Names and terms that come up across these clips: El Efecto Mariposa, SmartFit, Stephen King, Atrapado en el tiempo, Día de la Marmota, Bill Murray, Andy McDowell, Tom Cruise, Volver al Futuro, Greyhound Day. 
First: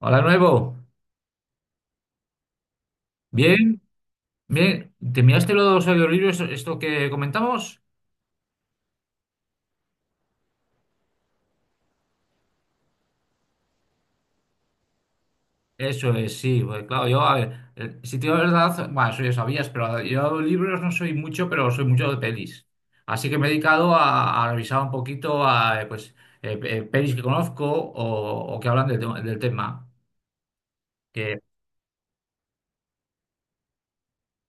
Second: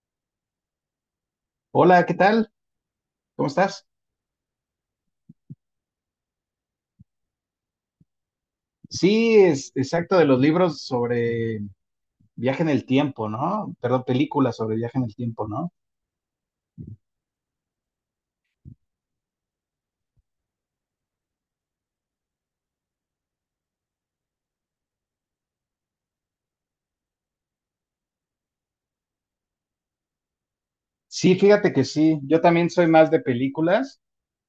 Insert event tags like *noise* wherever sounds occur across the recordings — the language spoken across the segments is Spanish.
Hola, nuevo. Hola, ¿qué tal? ¿Cómo Bien, estás? bien. ¿Te miraste los audiolibros, esto que comentamos? Sí, es exacto de los libros sobre viaje en el tiempo, ¿no? Perdón, películas sobre viaje en el tiempo, ¿no? Eso es, sí. Claro, yo, a ver, si te digo la verdad, bueno, eso ya sabías, pero yo libros no soy mucho, pero soy mucho de pelis. Así que me he dedicado a revisar un poquito a, pelis que conozco o, que hablan del tema. Sí, Que fíjate que sí, yo también soy más de películas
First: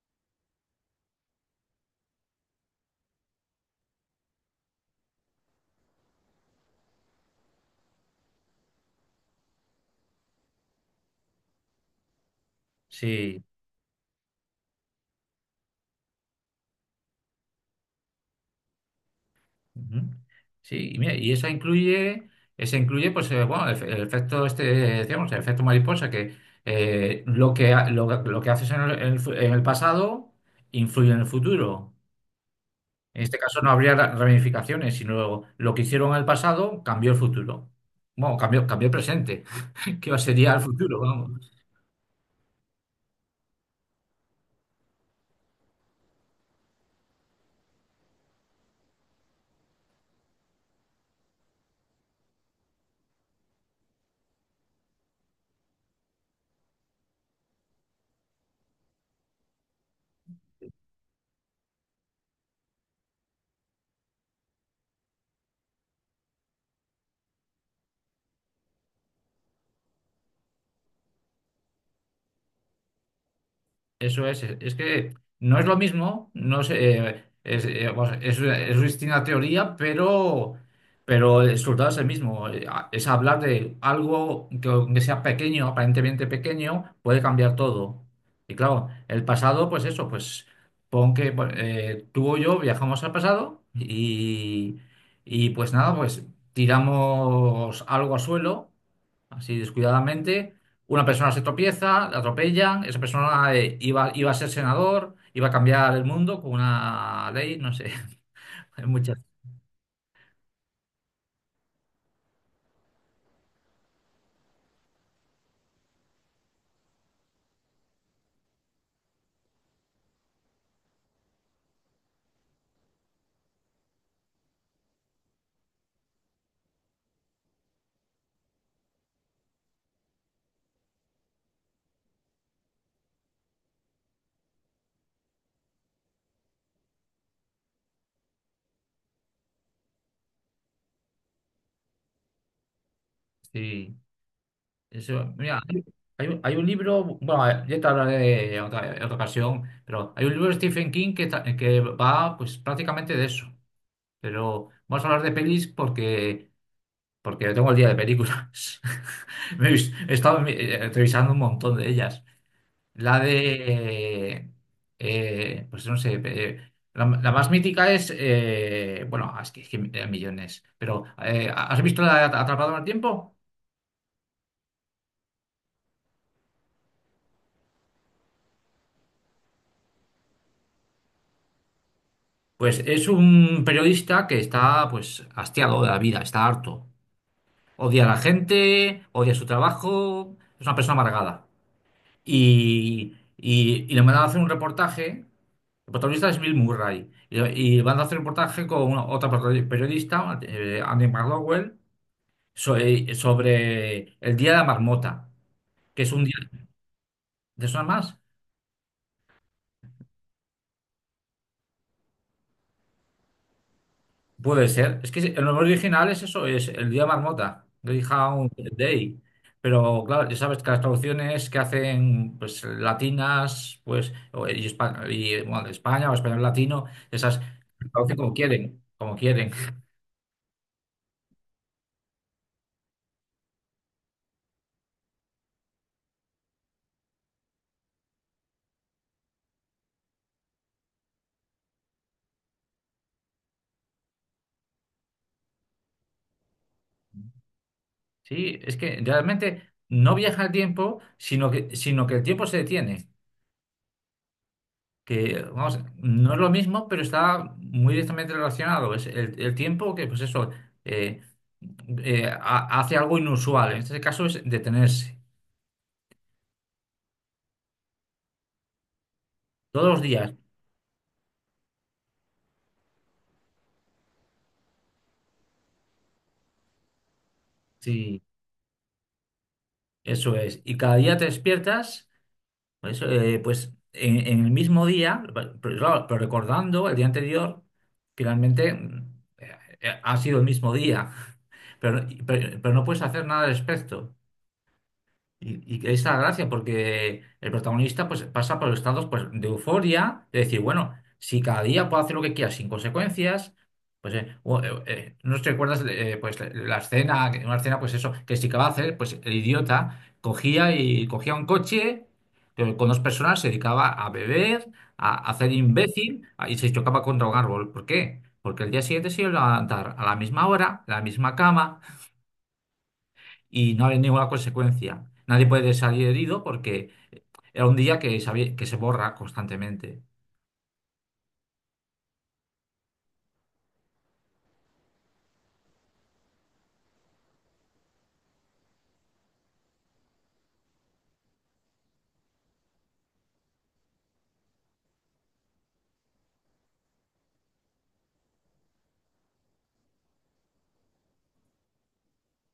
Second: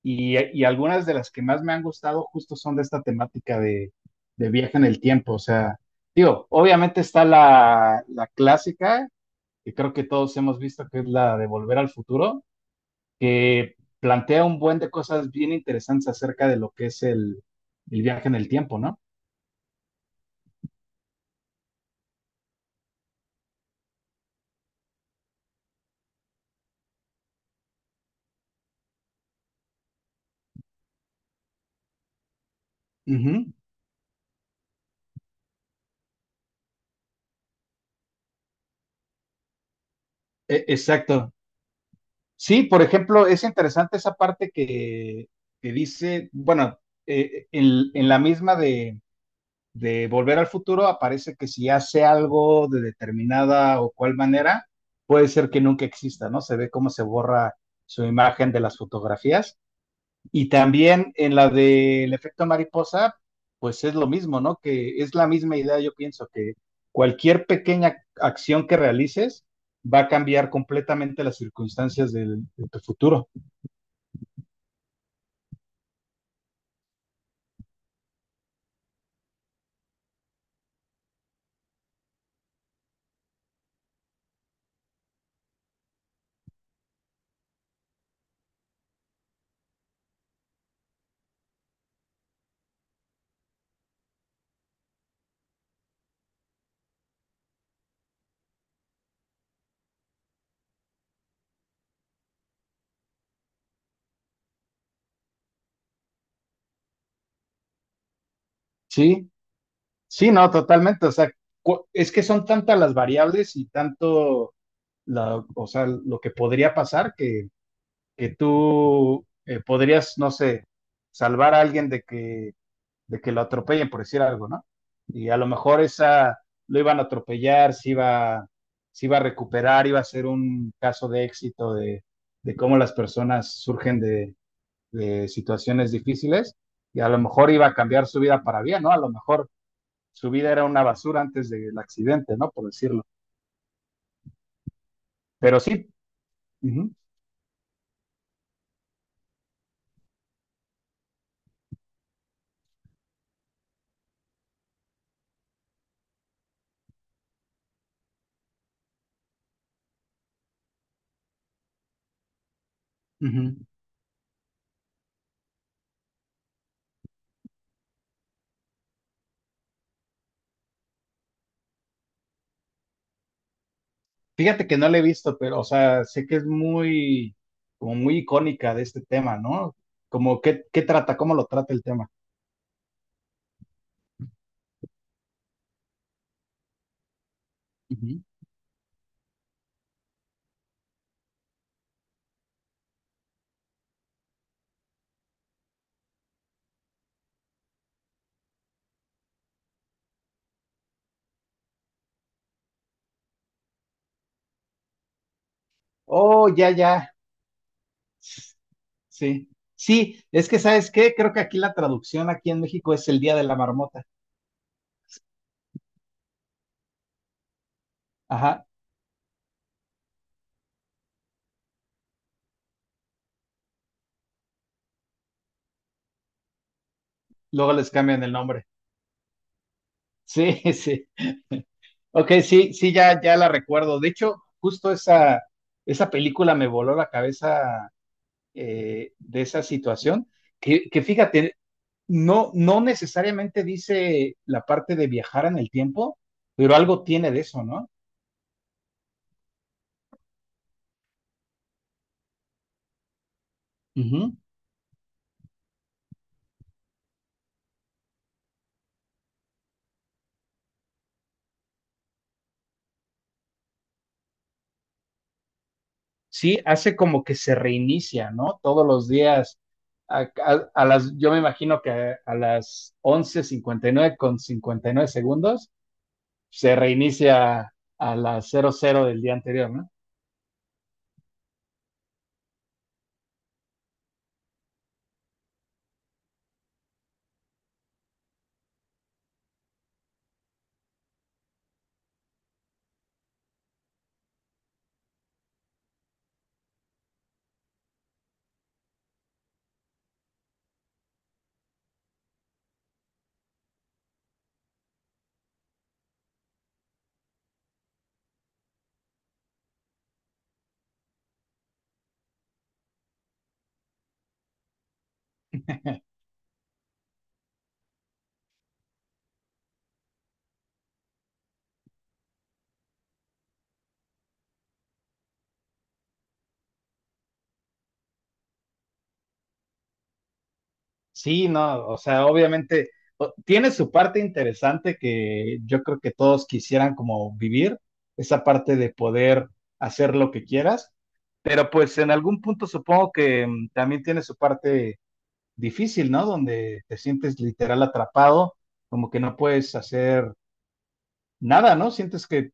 y algunas de las que más me han gustado justo son de esta temática de viaje en el tiempo, o sea, digo, obviamente está la clásica, que creo que todos hemos visto, que es la de Volver al Futuro, sí. que plantea un buen de cosas bien interesantes acerca de lo que es el viaje en el tiempo, ¿no? Ujú. Sí, y mira, esa incluye, el efecto este, decíamos, el efecto mariposa, que lo que haces en el, en en el pasado influye en el futuro. En este Ujú. caso no habría ramificaciones, sino lo que hicieron en el pasado cambió el futuro. Bueno, cambió el presente, *laughs* que sería el futuro. Exacto. Sí, por ejemplo, es interesante esa parte que dice, bueno, en la misma de Volver al Futuro aparece que si hace algo de determinada o cual manera, puede ser que nunca exista, ¿no? Se ve cómo se borra su imagen de las fotografías. Y también en la del efecto mariposa, pues es lo mismo, ¿no? Que es la misma idea, yo pienso, que cualquier pequeña acción que realices va a cambiar completamente las circunstancias del, de tu futuro. Eso es, es que no es lo mismo, no sé, vamos, es distinta teoría, pero el resultado es el mismo. Es hablar de algo que aunque sea pequeño, aparentemente pequeño, puede cambiar todo. Y claro, el pasado, pues eso, pues pon que bueno, tú o yo viajamos al pasado y pues nada, pues tiramos algo al suelo, así descuidadamente. Una persona se tropieza, la atropellan, esa persona iba a ser senador, iba a cambiar el mundo con una ley, no sé, *laughs* hay muchas. Sí, sí, no, totalmente. O sea, es que son tantas las variables y tanto, la, o sea, lo que podría pasar que tú podrías, no sé, salvar a alguien de que lo atropellen, por decir algo, ¿no? Y a lo mejor esa lo iban a atropellar, se iba a recuperar, iba a ser un caso de éxito de cómo las personas surgen de situaciones difíciles y a lo mejor iba a cambiar su vida para bien, ¿no? A lo mejor su vida era una basura antes del accidente, ¿no? Por decirlo. Sí, eso, Pero mira, sí, hay un ujú, libro, ya te hablaré en otra ocasión, pero hay un libro de Stephen King que va pues prácticamente de eso. Pero vamos a hablar de pelis porque, porque tengo el día de películas. *laughs* He estado revisando un montón de ellas. La ujú. de, pues no sé, la, la más mítica es, es que hay millones, pero ¿has visto la de Atrapado en el tiempo? Fíjate que no la he visto, pero, o sea, sé que es muy, como muy icónica de este tema, ¿no? Como qué, qué trata, cómo lo trata el tema. Pues es un periodista que está pues hastiado de la vida, está harto. Odia a la gente, odia su trabajo, es una persona amargada. Y le mandan a hacer un reportaje. El protagonista es Bill Murray, y van a hacer un reportaje con otra periodista, Andy McDowell, sobre el Día de la Marmota, que es un día... Oh, ya, ya. ¿Te suena más? Sí. Sí, es que ¿sabes qué? Creo que aquí la traducción aquí en México es el Día de la Marmota. Puede ser. Es que el nombre original es eso, es el Día de la Marmota, Greyhound Ajá. Day. Pero claro, ya sabes que las traducciones que hacen pues latinas, bueno, de España o español latino, esas Luego les traducen cambian como el nombre. quieren, como quieren. Sí, *laughs* sí. Ok, sí, sí, ya, ya la recuerdo. De hecho, justo esa, esa película me voló la cabeza de esa situación. Que fíjate, no, no necesariamente dice la parte de viajar en el tiempo, pero algo tiene de eso, ¿no? Sí, es que realmente no viaja el tiempo, sino que el tiempo se detiene. Ujú. Que, vamos, no es lo mismo, pero está muy directamente relacionado. Es el tiempo que, pues eso, eh, hace algo inusual. En este caso es detenerse. Sí, hace como que se reinicia, ¿no? Todos los días, Todos los a, días, a las, yo me imagino que a las 11:59:59, se reinicia a sí, las 00:00 del día anterior, ¿no? eso es. Y cada día te despiertas, pues, en el mismo día, pero, claro, pero recordando el día anterior, que realmente ha sido el mismo día, pero, pero no puedes hacer nada al respecto. Y ahí la gracia, porque el protagonista pues, pasa por estados pues, de euforia, de decir, bueno, si cada día puedo hacer lo que quiera sin consecuencias, no te recuerdas pues, la escena, una escena, pues eso, que si acaba de hacer, pues el idiota cogía un coche con dos personas, se dedicaba a beber, a hacer imbécil y se chocaba contra un árbol. ¿Por qué? Porque el día siguiente se iba a levantar a la misma hora, a la misma cama y no hay ninguna consecuencia. Nadie puede salir herido porque era un día que se borra constantemente. Sí, no, o sea, obviamente tiene su parte interesante que yo creo que todos quisieran como vivir, esa parte de poder hacer lo que quieras, pero pues en algún punto supongo que también tiene su parte difícil, ¿no? Donde te sientes literal atrapado, como que no puedes hacer nada, ¿no? Sientes que...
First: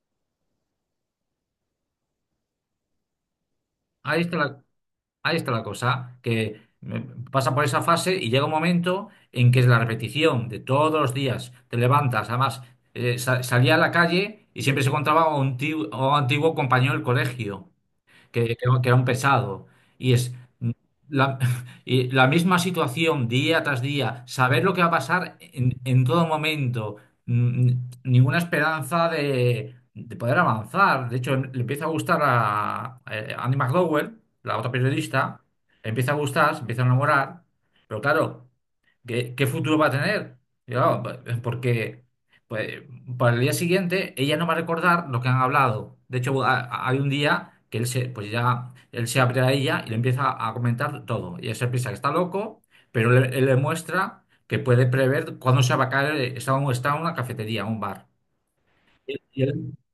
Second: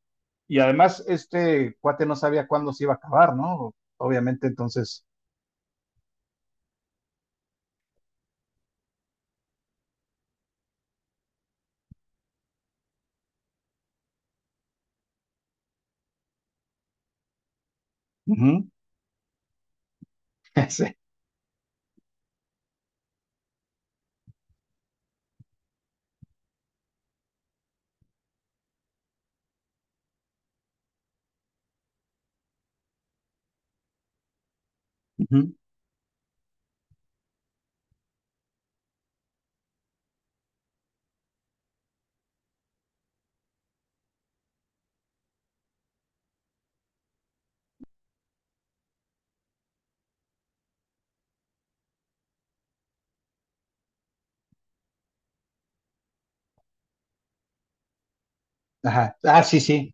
Y además este cuate no sabía cuándo se iba a acabar, ¿no? Ahí está Obviamente, la, entonces... Ahí está la cosa, pasa por esa fase y llega un momento en que es la repetición de todos los días. Te levantas, además, salía a la calle y siempre se encontraba a un tío, a un antiguo compañero del colegio. que, que ujú, que era un pesado. Y es *laughs* sí, la, *laughs* y la misma situación día tras día, saber lo que va a pasar en todo momento, mm, ninguna esperanza de poder avanzar. De hecho, le empieza a gustar a, Andy McDowell, la otra periodista, ujú, le empieza a gustar, se empieza a enamorar, pero claro. ¿Qué, qué futuro va a tener? Yo, porque pues, para el día siguiente ella no va a recordar lo que han hablado. De hecho, hay un día que él se, pues ya, él se abre a ella y le empieza a comentar todo. Y ella se piensa que está loco, pero él le muestra que puede prever cuándo se va a caer, está, está en una cafetería, un bar. Y ajá. y Ah, sí, él, sí,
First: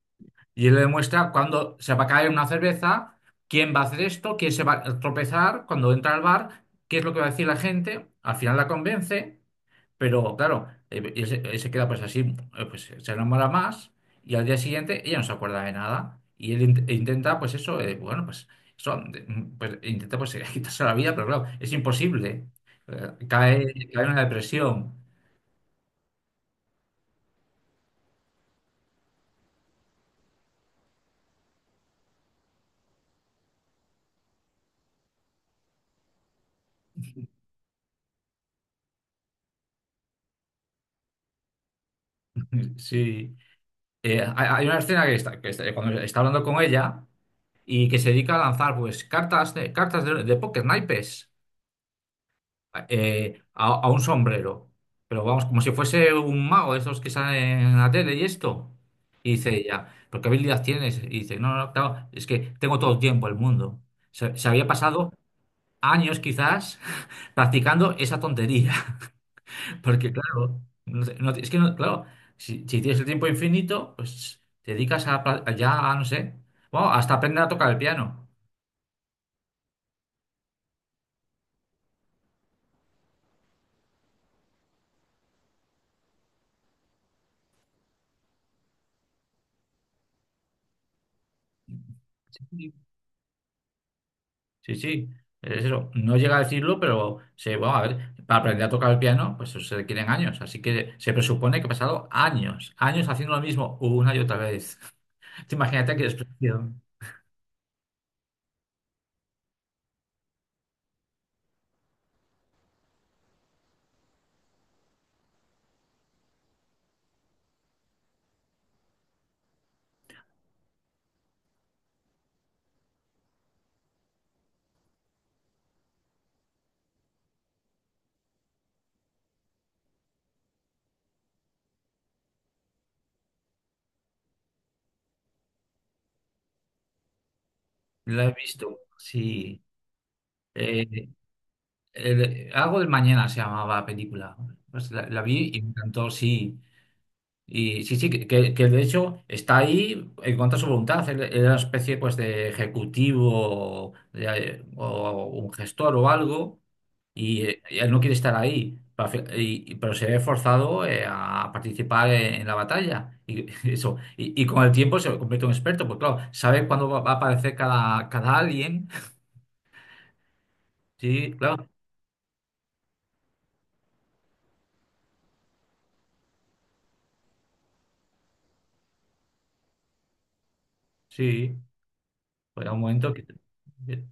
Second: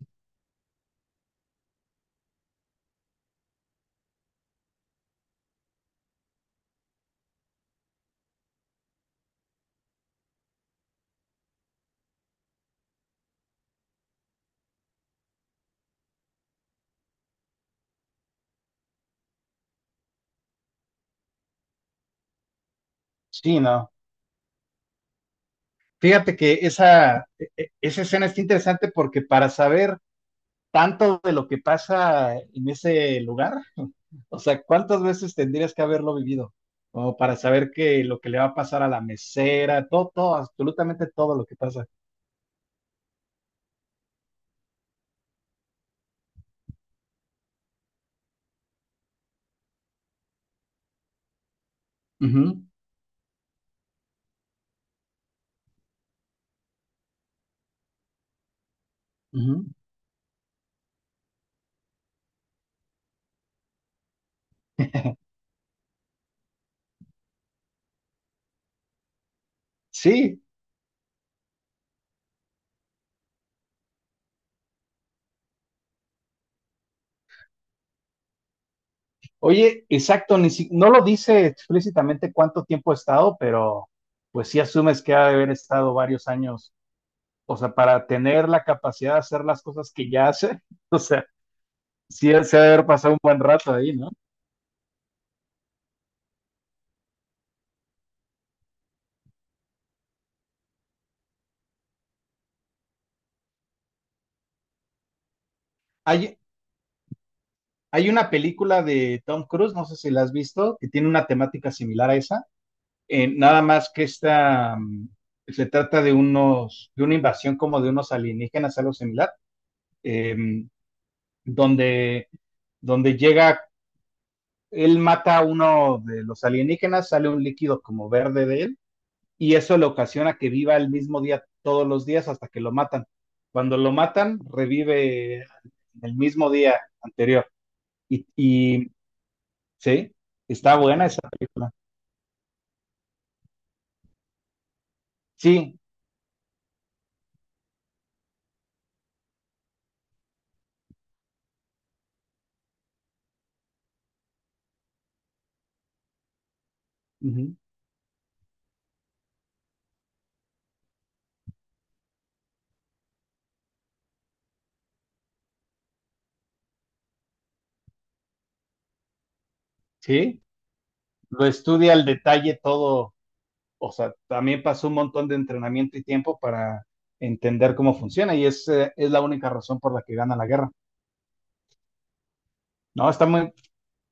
y él le muestra cuándo se va a caer una cerveza, quién va a hacer esto, quién se va a tropezar cuando entra al bar, qué es lo que va a decir la gente. Al final la convence. Pero claro, él se queda pues así, pues se enamora más y al día siguiente ella no se acuerda de nada y él int- e intenta pues eso, pues intenta *laughs* quitarse la vida, pero claro, es imposible. Eh, sí, cae, no. Cae en una depresión. Fíjate que esa, esa escena está interesante porque para saber tanto de lo que pasa en ese lugar? O sea, ¿cuántas veces tendrías que haberlo vivido? Como para saber que lo que le va a pasar a la mesera, todo, todo, absolutamente todo lo que pasa. *laughs* Sí. Hay una escena que cuando está hablando con ella y que se dedica a lanzar pues cartas de póker, naipes. Ujú, A un sombrero. Pero vamos, como si fuese un mago, esos que salen en la tele y esto. Y dice ujú. ella, ¿pero qué habilidad tienes? Y dice, no, no, claro, es que tengo todo el tiempo del mundo. Se había pasado *laughs* años quizás *laughs* practicando esa tontería. *laughs* Porque Sí, claro, no te- no te- es que no- claro, si tienes el tiempo infinito, pues te dedicas a no sé, bueno, hasta aprender a tocar el piano. oye, exacto, ni si- no lo dice explícitamente cuánto tiempo ha estado, pero pues sí asumes que ha de haber estado varios años, o sea, para tener la capacidad de hacer las cosas que ya hace, *laughs* o sea, sí se ha de haber pasado un buen rato ahí, ¿no? Sí, sí, es eso. No llega a decirlo, pero se, bueno, a ver, para aprender a tocar el piano, pues eso se requieren años. Así que se presupone que he pasado años, años haciendo lo mismo una y otra vez. *laughs* Te imagínate qué Hay, expresión. Hay una película de Tom Cruise, no sé si la has visto, que tiene una temática similar a esa. Nada más que esta se trata de unos, de una invasión como de unos alienígenas, algo similar, eh, donde, donde llega, él mata a uno de los alienígenas, sale un líquido como verde de él, y eso le ocasiona que viva el mismo día todos los días hasta que lo matan. Cuando lo matan, revive el mismo día anterior. La he visto, Y sí. sí, está buena Eh, esa película. Algo del mañana se llamaba la película. Pues la vi y me Sí, encantó, sí. Y sí, sí, que de hecho está ahí en contra de su voluntad. Él era una especie pues de ejecutivo o un gestor o algo ujú, y él no quiere estar ahí. Pero se ve forzado a participar en la batalla. Y, *laughs* eso. Y con el tiempo se convierte en un experto, pues claro, sabe cuándo va a aparecer cada, cada alien. sí, Sí, lo claro, estudia al detalle todo, o sea, también pasó un montón de entrenamiento y tiempo para entender cómo funciona y es la única razón por la que gana la guerra. sí. Pues un No, momento. está muy... Eh,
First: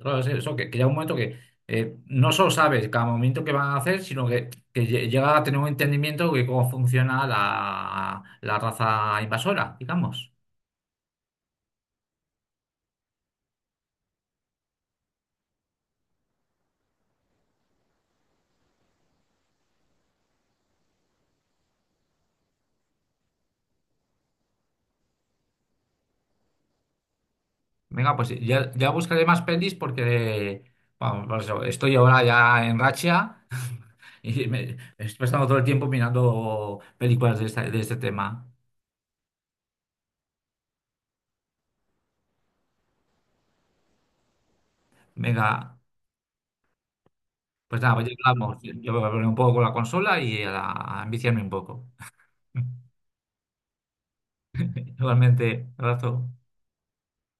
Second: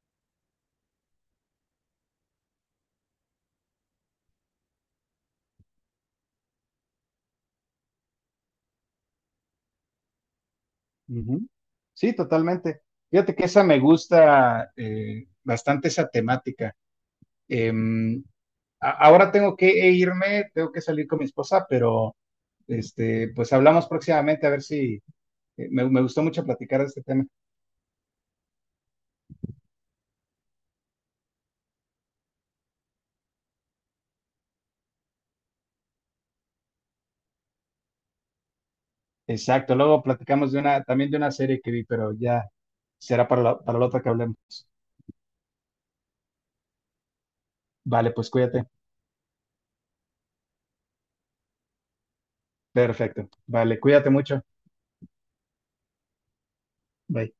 claro, es eso, que llega un momento que no solo sabes cada momento que van a hacer, sino que, llega a tener un entendimiento de cómo funciona la, la raza invasora, digamos. Ujú, sí, totalmente. Fíjate que esa me gusta bastante esa temática. Em, ahora tengo que irme, tengo que salir con mi esposa, pero este, pues hablamos próximamente a ver si me gustó mucho platicar de este tema. Venga, pues ya, ya buscaré más pelis porque vamos, por eso, estoy ahora ya en racha *laughs* y me estoy pasando todo el tiempo mirando películas de, de este tema. Exacto, luego platicamos de una, también de una serie que vi, pero ya será para la otra que hablemos. Venga, pues nada, pues Vale, ya pues hablamos. cuídate. Yo voy a poner un poco con la consola y a enviciarme un poco. *laughs* Perfecto. Vale, cuídate mucho. Igualmente, abrazo. Bye.